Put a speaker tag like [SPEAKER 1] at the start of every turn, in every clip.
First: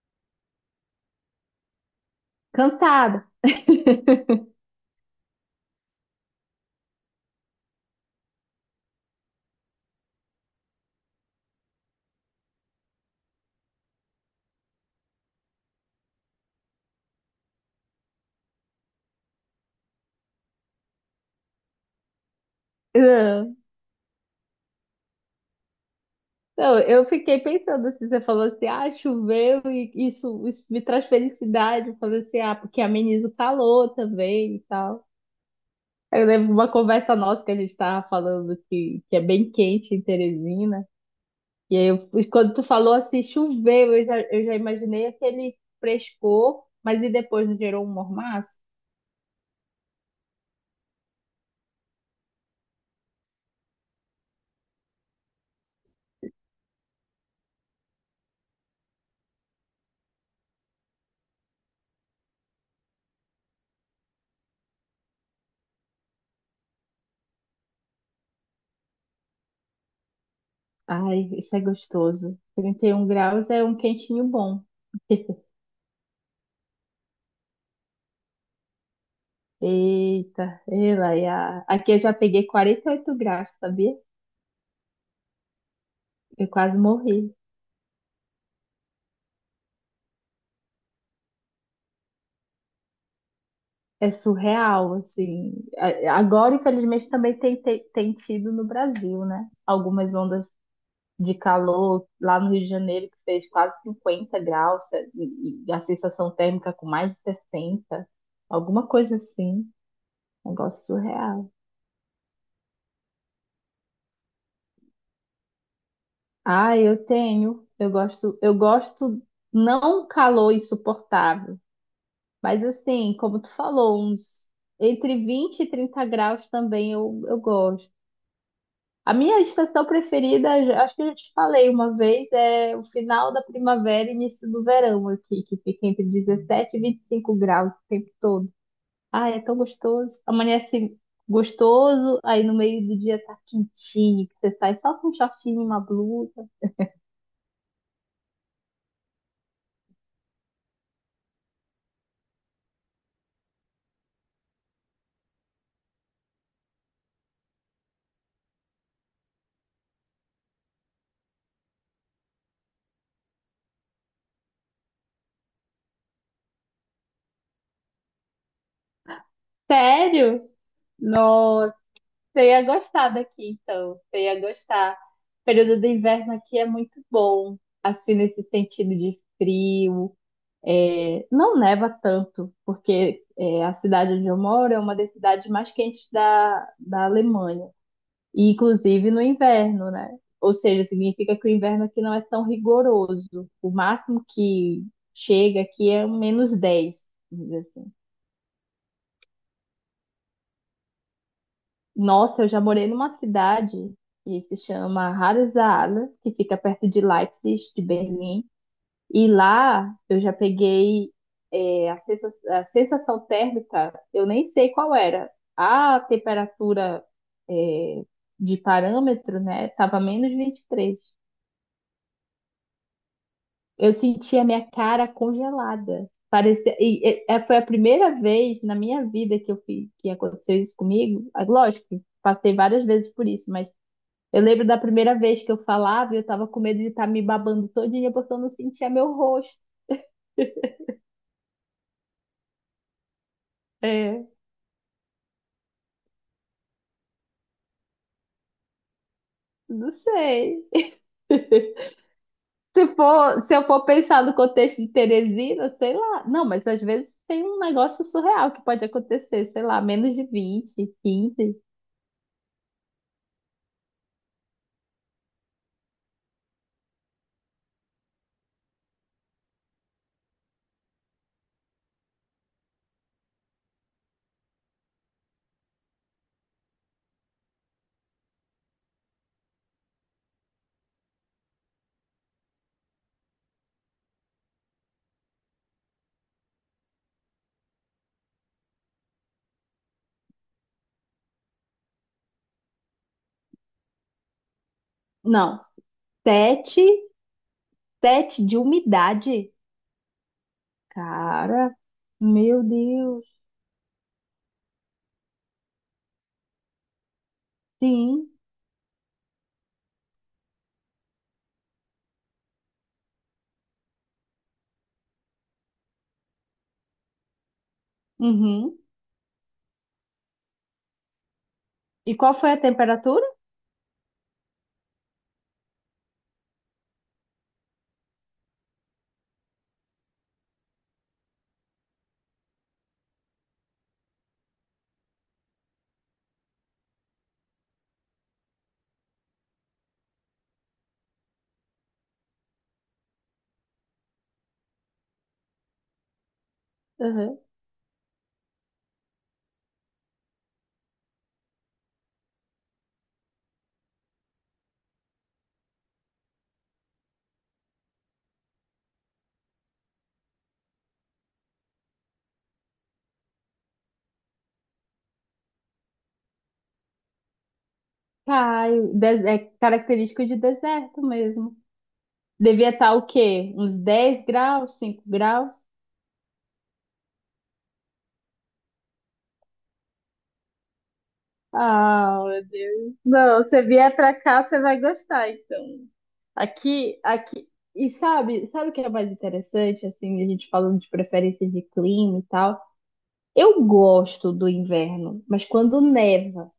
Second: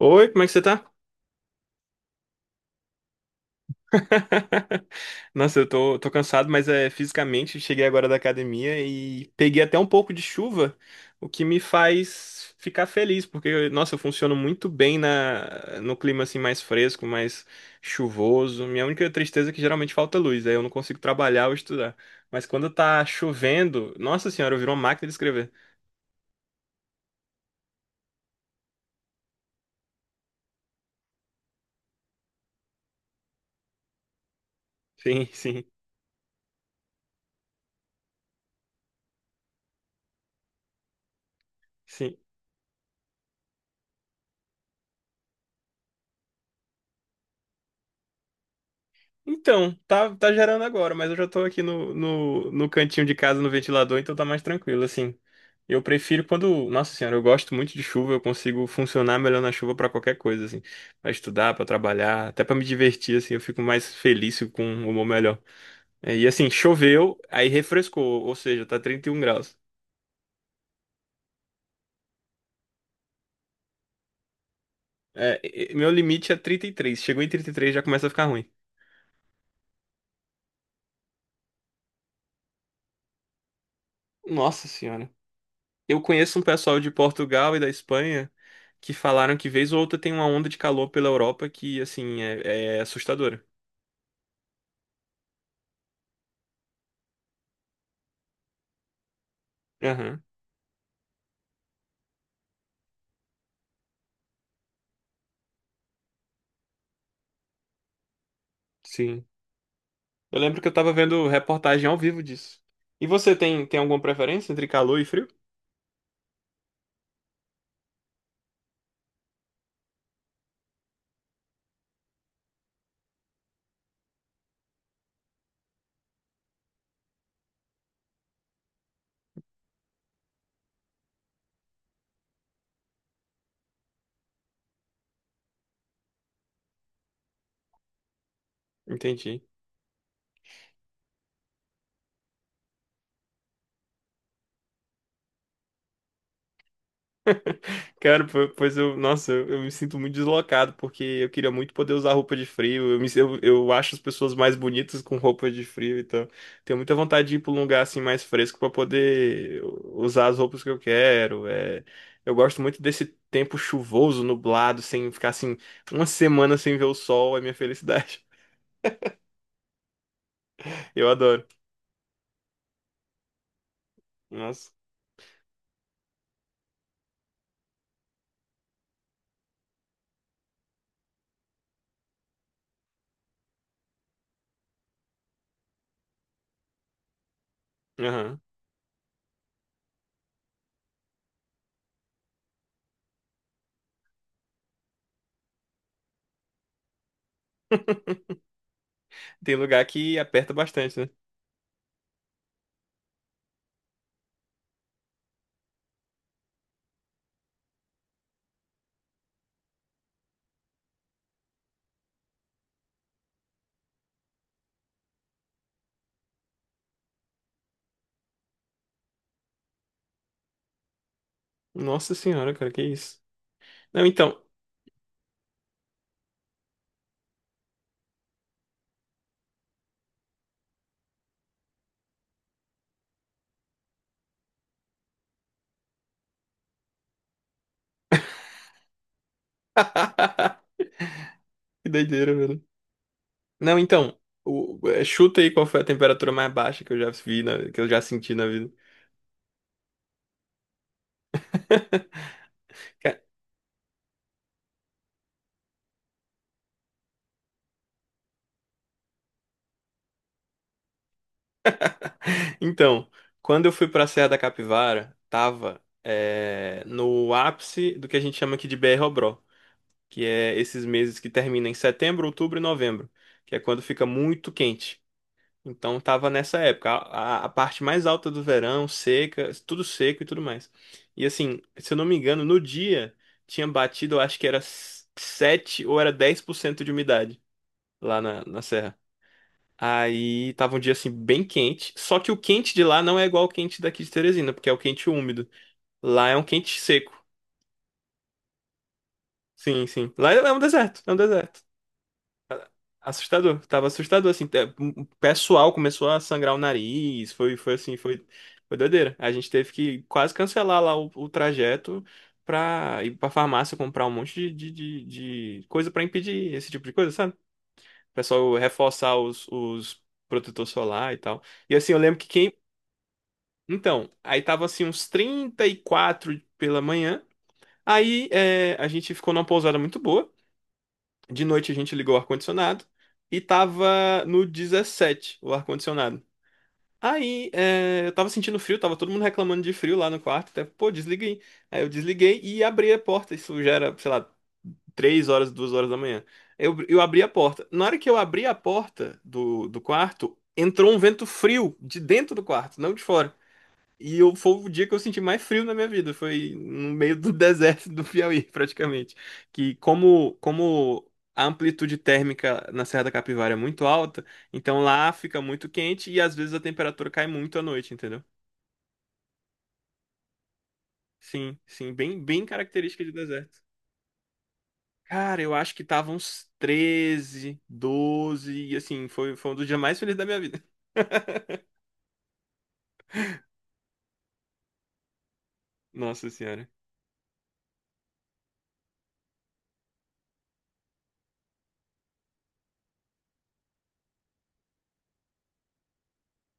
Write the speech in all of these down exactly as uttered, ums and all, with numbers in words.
[SPEAKER 1] Oi, como é que você tá?
[SPEAKER 2] Cansada.
[SPEAKER 1] Nossa, eu tô, tô cansado, mas é fisicamente cheguei agora da academia e peguei até um pouco de chuva, o que me faz ficar feliz, porque, nossa, eu funciono muito bem na, no clima assim mais fresco, mais chuvoso. Minha única tristeza é que geralmente falta luz, aí eu não consigo trabalhar ou estudar. Mas quando tá
[SPEAKER 2] Não,
[SPEAKER 1] chovendo, nossa senhora, eu viro uma máquina de escrever.
[SPEAKER 2] não, eu fiquei pensando assim, você falou assim, ah, choveu e isso, isso me traz felicidade. Eu falei assim, ah, porque ameniza o calor também e tal.
[SPEAKER 1] Sim, sim,
[SPEAKER 2] Eu lembro uma conversa nossa que a gente estava falando que, que é bem quente em Teresina. E aí, eu-
[SPEAKER 1] sim.
[SPEAKER 2] e quando tu falou assim, choveu, eu já, eu já imaginei aquele frescor, mas e depois não gerou um mormaço?
[SPEAKER 1] Então, tá, tá gerando agora, mas eu já tô aqui no, no, no cantinho de casa, no ventilador, então tá mais tranquilo, assim. Eu prefiro quando. Nossa senhora, eu gosto muito de chuva, eu consigo funcionar melhor na chuva pra qualquer coisa, assim. Pra estudar, pra trabalhar, até pra me divertir, assim, eu fico mais feliz fico com um humor melhor. É, E assim, choveu, aí refrescou, ou seja, tá trinta e um graus.
[SPEAKER 2] Ai, isso é gostoso. Trinta e um graus é um quentinho bom.
[SPEAKER 1] É, e- e- meu limite é trinta e três. Chegou em trinta e três já começa a ficar ruim.
[SPEAKER 2] Eita, ela e a... Aqui eu já peguei quarenta e oito graus, sabia?
[SPEAKER 1] Nossa senhora. Eu conheço um
[SPEAKER 2] Eu quase
[SPEAKER 1] pessoal de
[SPEAKER 2] morri.
[SPEAKER 1] Portugal e da Espanha que falaram que vez ou outra tem uma onda de calor pela Europa que, assim, é, é assustadora.
[SPEAKER 2] É surreal, assim. A- Agora, infelizmente, também tem, tem, tem tido no Brasil, né? Algumas
[SPEAKER 1] Aham,
[SPEAKER 2] ondas de calor lá no Rio de Janeiro que fez quase cinquenta graus é, e, e a sensação térmica com mais de sessenta, alguma coisa
[SPEAKER 1] sim.
[SPEAKER 2] assim.
[SPEAKER 1] Eu lembro que eu
[SPEAKER 2] Negócio
[SPEAKER 1] tava vendo
[SPEAKER 2] surreal.
[SPEAKER 1] reportagem ao vivo disso. E você tem, tem alguma preferência entre calor e frio?
[SPEAKER 2] Ah, eu tenho. Eu gosto, eu gosto não um calor insuportável. Mas assim, como tu falou, uns entre vinte e trinta graus também eu, eu gosto. A minha estação preferida, já- acho que eu já te falei uma vez, é o final da primavera e início do verão aqui, que fica entre dezessete e vinte e cinco graus o tempo todo. Ah,
[SPEAKER 1] Entendi.
[SPEAKER 2] é tão gostoso. Amanhece gostoso, aí no meio do dia tá quentinho, que você sai só com um shortinho e uma blusa.
[SPEAKER 1] Cara, po- pois eu, nossa, eu, eu me sinto muito deslocado, porque eu queria muito poder usar roupa de frio. Eu, me, eu, eu acho as pessoas mais bonitas com roupa de frio, então tenho muita vontade de ir para um lugar assim mais fresco para poder usar as roupas que eu quero. É, eu gosto muito desse tempo chuvoso, nublado, sem ficar assim uma semana sem ver o sol, é minha felicidade.
[SPEAKER 2] Sério?
[SPEAKER 1] Eu adoro.
[SPEAKER 2] Nossa. Você ia gostar daqui, então. Você ia
[SPEAKER 1] Nossa.
[SPEAKER 2] gostar. O período do inverno aqui é muito bom, assim, nesse sentido de frio. É, não neva tanto, porque é, a cidade onde eu moro é uma das cidades mais quentes da, da Alemanha,
[SPEAKER 1] Aham.
[SPEAKER 2] e inclusive no inverno, né? Ou seja, significa que o inverno aqui não é tão rigoroso. O máximo que chega aqui é um menos dez, vamos dizer assim.
[SPEAKER 1] Tem lugar que aperta bastante, né?
[SPEAKER 2] Nossa, eu já morei numa cidade que se chama Harzala, que fica perto de Leipzig, de Berlim. E lá eu já peguei é, a sensa- a sensação térmica, eu nem sei qual era. A temperatura é, de parâmetro, né, estava menos vinte e três.
[SPEAKER 1] Nossa senhora, cara, que isso?
[SPEAKER 2] Eu
[SPEAKER 1] Não,
[SPEAKER 2] senti
[SPEAKER 1] então.
[SPEAKER 2] a minha cara congelada. Parecia, e, e- é, foi a primeira vez na minha vida que eu fiz, que aconteceu isso comigo. Ah, lógico, passei várias vezes por isso, mas eu lembro da primeira vez que eu falava, eu tava com medo de estar me babando todinha porque eu não sentia meu rosto.
[SPEAKER 1] Que doideira, velho. Não, então,
[SPEAKER 2] É,
[SPEAKER 1] o- é, chuta aí qual foi a temperatura mais baixa que eu já vi, na- que eu já senti na vida.
[SPEAKER 2] não sei. Se for, se eu for pensar no contexto de Teresina, sei lá. Não, mas às vezes tem um negócio surreal que pode acontecer, sei lá, menos de vinte, quinze.
[SPEAKER 1] Então, quando eu fui pra Serra da Capivara, tava é, no ápice do que a gente chama aqui de B R-Obró, que é esses meses que terminam em setembro, outubro e novembro, que é quando fica muito quente. Então, tava nessa época, a, a- a parte mais alta do verão, seca, tudo seco e tudo mais. E assim, se eu não me engano, no dia tinha batido, eu acho que era sete ou era dez por cento de umidade. Lá na, na serra. Aí tava um dia assim bem quente, só que o quente de lá não é igual ao quente daqui de Teresina, porque é o quente úmido.
[SPEAKER 2] Não,
[SPEAKER 1] Lá é um quente
[SPEAKER 2] sete,
[SPEAKER 1] seco.
[SPEAKER 2] sete de umidade.
[SPEAKER 1] Sim, sim. Lá é é um deserto, é um deserto.
[SPEAKER 2] Cara, meu Deus.
[SPEAKER 1] Assustador, tava assustador assim. Te- O pessoal começou a sangrar o nariz, foi foi assim, foi
[SPEAKER 2] Sim.
[SPEAKER 1] foi doideira. A gente teve que quase cancelar lá o, o trajeto pra ir pra farmácia comprar um monte de, de, de, de coisa pra impedir esse tipo de coisa, sabe? O pessoal
[SPEAKER 2] Uhum.
[SPEAKER 1] reforçar os, os protetor solar e tal. E assim, eu
[SPEAKER 2] E
[SPEAKER 1] lembro que
[SPEAKER 2] qual foi
[SPEAKER 1] quem.
[SPEAKER 2] a temperatura?
[SPEAKER 1] Então, aí tava assim uns trinta e quatro pela manhã. Aí é, a gente ficou numa pousada muito boa. De noite a gente ligou o ar-condicionado e tava no dezessete o ar-condicionado. Aí é, eu tava sentindo frio, tava todo mundo reclamando de frio lá no quarto. Até, pô, desliguei. Aí eu desliguei e abri a porta. Isso já era, sei lá, três horas, duas horas da manhã. Eu, eu abri a
[SPEAKER 2] Uhum.
[SPEAKER 1] porta. Na hora que eu abri a porta do, do quarto, entrou um vento frio de dentro do quarto, não de fora. E eu, foi o dia que eu senti mais frio na minha vida. Foi no meio do deserto do Piauí, praticamente. Que como, como a amplitude térmica na Serra da Capivara é muito alta, então lá fica muito quente e às vezes a temperatura cai muito à noite, entendeu?
[SPEAKER 2] Pai, de- é característico de deserto mesmo.
[SPEAKER 1] Sim, sim, bem, bem
[SPEAKER 2] Devia estar
[SPEAKER 1] característica
[SPEAKER 2] o
[SPEAKER 1] de
[SPEAKER 2] quê?
[SPEAKER 1] deserto.
[SPEAKER 2] Uns dez graus, cinco
[SPEAKER 1] Cara,
[SPEAKER 2] graus?
[SPEAKER 1] eu acho que tava uns treze doze e assim, foi, foi um dos dias mais felizes da minha vida.
[SPEAKER 2] Ah, meu Deus. Não, você vier pra cá, você vai gostar, então.
[SPEAKER 1] Nossa senhora.
[SPEAKER 2] Aqui, aqui. E sabe, sabe o que é mais interessante, assim, a gente falando de preferência de clima e tal? Eu gosto do inverno, mas quando neva.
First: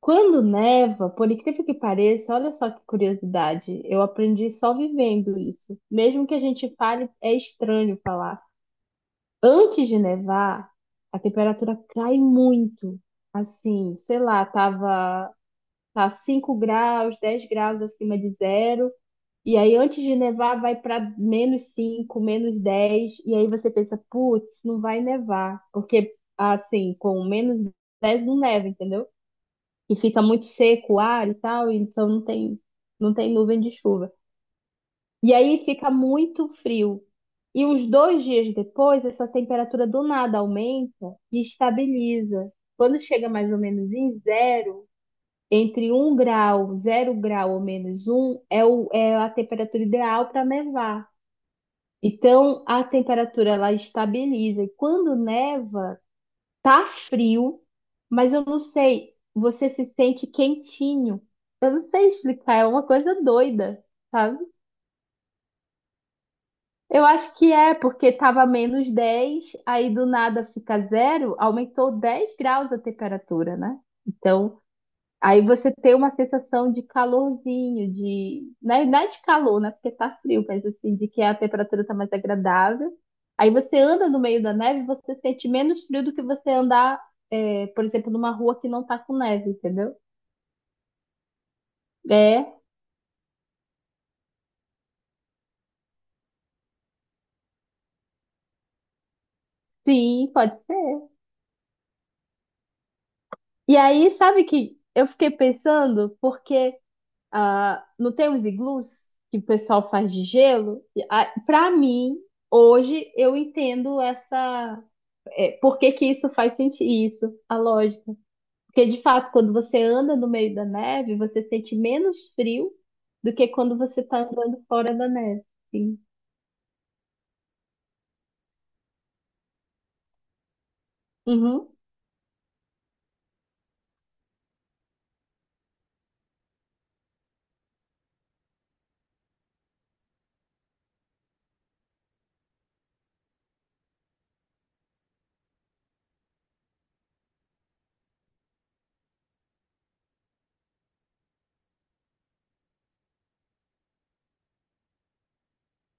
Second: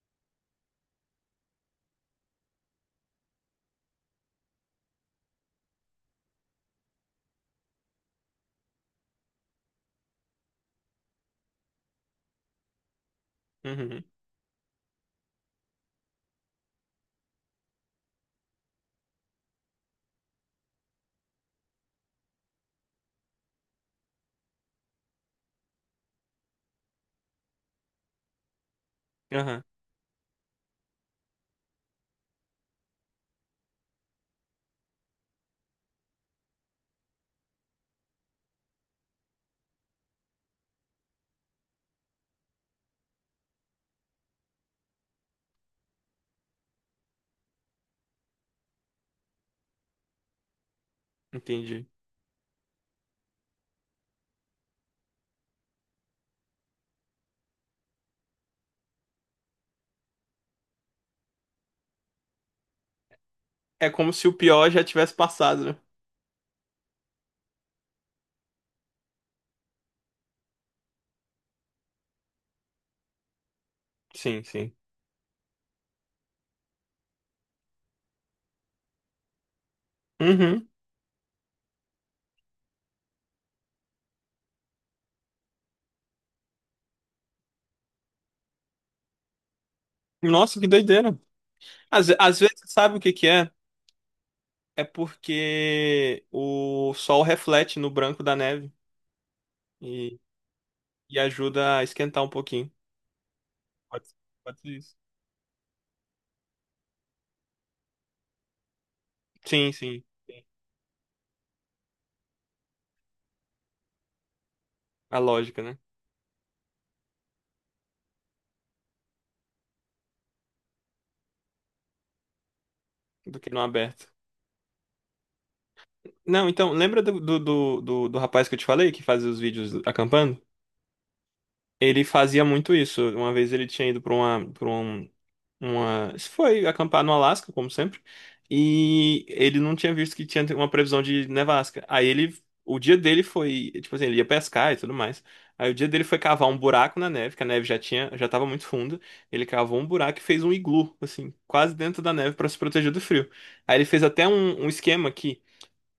[SPEAKER 2] Quando neva, por incrível que pareça, olha só que curiosidade, eu aprendi só vivendo isso. Mesmo que a gente fale, é estranho falar. Antes de nevar, a temperatura cai muito. Assim,
[SPEAKER 1] Uhum.
[SPEAKER 2] sei lá, tava tá cinco graus, dez graus acima de zero. E aí, antes de nevar, vai para menos cinco, menos dez. E aí você pensa, putz, não vai nevar. Porque, assim, com menos dez, não neva, entendeu?
[SPEAKER 1] Aham,
[SPEAKER 2] E fica muito seco o ar e tal, então não tem, não tem nuvem de chuva. E aí fica muito frio. E uns dois dias depois, essa temperatura do nada aumenta e estabiliza. Quando chega mais ou menos em zero, entre um grau, zero grau ou menos um, é, o, é a temperatura ideal para nevar.
[SPEAKER 1] entendi.
[SPEAKER 2] Então, a temperatura ela estabiliza. E quando neva, tá frio, mas eu não sei, você se sente quentinho. Eu não sei explicar, é uma coisa doida,
[SPEAKER 1] É como se o
[SPEAKER 2] sabe?
[SPEAKER 1] pior já tivesse passado, né?
[SPEAKER 2] Eu acho que é, porque estava menos dez, aí do nada fica zero, aumentou dez graus a temperatura, né?
[SPEAKER 1] Sim,
[SPEAKER 2] Então,
[SPEAKER 1] sim.
[SPEAKER 2] aí você tem uma sensação de calorzinho, de. Não é, não é de calor, né? Porque tá frio, mas
[SPEAKER 1] Uhum.
[SPEAKER 2] assim, de que a temperatura tá mais agradável. Aí você anda no meio da neve, você sente menos frio do que você andar, é, por exemplo, numa rua que não tá com neve, entendeu?
[SPEAKER 1] Nossa, que doideira. Às, às
[SPEAKER 2] É,
[SPEAKER 1] vezes, sabe o que que é? É porque o sol reflete no branco da neve e,
[SPEAKER 2] sim, pode ser.
[SPEAKER 1] e ajuda a esquentar um pouquinho.
[SPEAKER 2] E
[SPEAKER 1] Pode,
[SPEAKER 2] aí,
[SPEAKER 1] ser-
[SPEAKER 2] sabe
[SPEAKER 1] pode ser
[SPEAKER 2] que
[SPEAKER 1] isso.
[SPEAKER 2] eu fiquei pensando, porque. Ah, não tem os iglus que o
[SPEAKER 1] Sim,
[SPEAKER 2] pessoal
[SPEAKER 1] sim.
[SPEAKER 2] faz de gelo? Para mim, hoje eu entendo essa,
[SPEAKER 1] A
[SPEAKER 2] é,
[SPEAKER 1] lógica, né?
[SPEAKER 2] por que que isso faz sentido, isso, a lógica. Porque de fato, quando você anda no meio da neve, você sente menos frio do
[SPEAKER 1] Do
[SPEAKER 2] que
[SPEAKER 1] que não
[SPEAKER 2] quando você
[SPEAKER 1] aberto.
[SPEAKER 2] está andando fora da neve. Sim.
[SPEAKER 1] Não, então, lembra do, do, do, do, do rapaz que eu te falei que fazia os vídeos acampando?
[SPEAKER 2] Uhum.
[SPEAKER 1] Ele fazia muito isso. Uma vez ele tinha ido para uma, para uma. Se foi acampar no Alasca, como sempre. E ele não tinha visto que tinha uma previsão de nevasca. Aí ele. O dia dele foi. Tipo assim, ele ia pescar e tudo mais. Aí o dia dele foi cavar um buraco na neve, que a neve já tinha, já tava muito funda. Ele cavou um buraco e fez um iglu, assim, quase dentro da neve para se proteger do frio. Aí ele fez até um, um esquema aqui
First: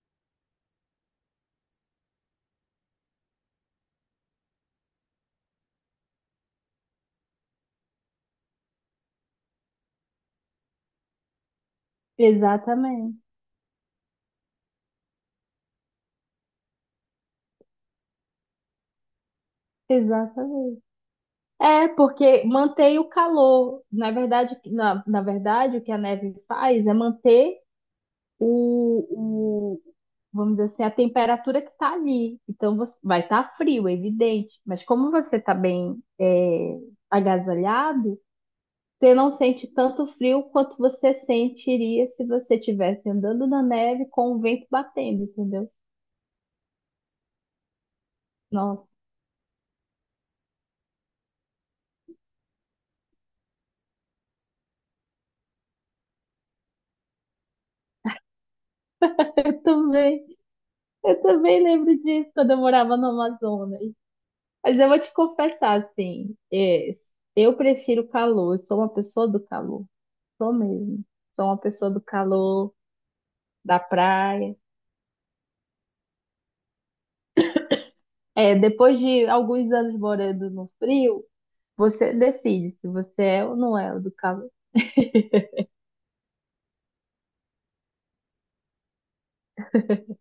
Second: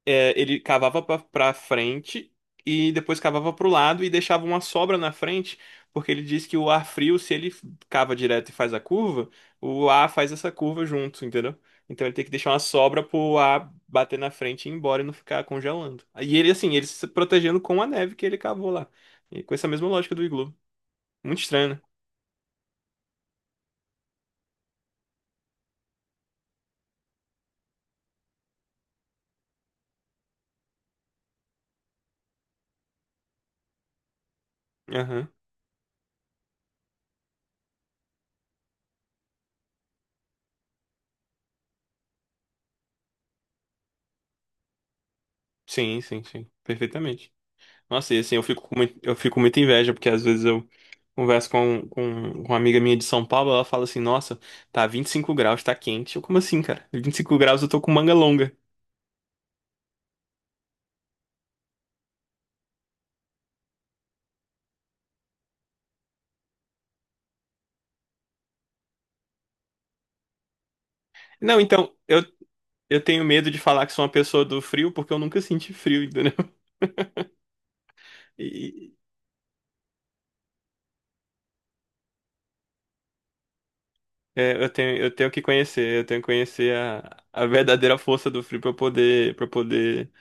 [SPEAKER 1] é, ele cavava pra pra frente e depois cavava pro lado e deixava uma sobra na frente, porque ele diz que o ar frio, se ele cava direto e faz a curva, o ar faz essa curva junto, entendeu? Então ele tem que deixar uma sobra
[SPEAKER 2] Exatamente.
[SPEAKER 1] pro ar bater na frente e ir embora e não ficar congelando. E ele, assim, ele se protegendo com a neve que ele cavou lá. E com essa mesma lógica do iglu.
[SPEAKER 2] Exatamente.
[SPEAKER 1] Muito estranho, né?
[SPEAKER 2] É, porque mantém o calor. Na verdade, na, na verdade, o que a neve faz é manter o, vamos dizer assim, a temperatura que está ali. Então você- vai estar frio, é evidente, mas como
[SPEAKER 1] Aham.
[SPEAKER 2] você está bem é, agasalhado, você não sente tanto frio quanto você sentiria se você estivesse andando na neve com o vento batendo, entendeu?
[SPEAKER 1] Sim, sim, sim. Perfeitamente. Nossa, e assim, eu fico com
[SPEAKER 2] Nossa,
[SPEAKER 1] muito, eu fico com muita inveja, porque às vezes eu converso com, com, com uma amiga minha de São Paulo, ela fala assim, nossa, tá vinte e cinco graus, tá quente. Eu, como assim, cara? vinte e cinco graus eu tô com manga longa.
[SPEAKER 2] eu também, eu também lembro disso quando eu morava no Amazonas. Mas eu vou te confessar, assim, é, eu prefiro o calor, eu sou uma pessoa do calor, sou mesmo. Sou uma
[SPEAKER 1] Não,
[SPEAKER 2] pessoa
[SPEAKER 1] então,
[SPEAKER 2] do
[SPEAKER 1] eu,
[SPEAKER 2] calor,
[SPEAKER 1] eu tenho medo de
[SPEAKER 2] da
[SPEAKER 1] falar que sou uma pessoa
[SPEAKER 2] praia.
[SPEAKER 1] do frio, porque eu nunca senti frio, entendeu?
[SPEAKER 2] É,
[SPEAKER 1] E
[SPEAKER 2] depois de alguns anos morando no frio, você decide se você é ou não é o do calor.
[SPEAKER 1] é, eu tenho, eu tenho que conhecer, eu tenho que conhecer a, a verdadeira força do frio pra eu poder, para poder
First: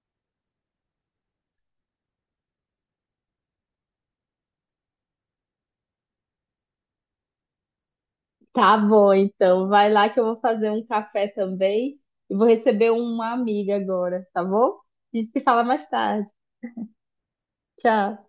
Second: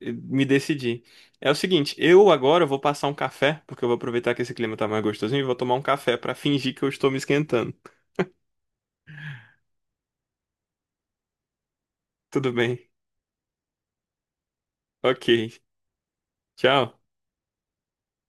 [SPEAKER 1] eh, me decidir. É o seguinte, eu agora vou passar um café, porque eu vou aproveitar que esse clima tá mais gostosinho e vou tomar um café pra fingir que eu estou me esquentando.
[SPEAKER 2] Tá bom, então vai lá que eu vou fazer um café também e vou
[SPEAKER 1] Tudo bem.
[SPEAKER 2] receber uma amiga agora, tá bom? A gente se
[SPEAKER 1] Ok.
[SPEAKER 2] fala mais tarde.
[SPEAKER 1] Tchau.
[SPEAKER 2] Tchau.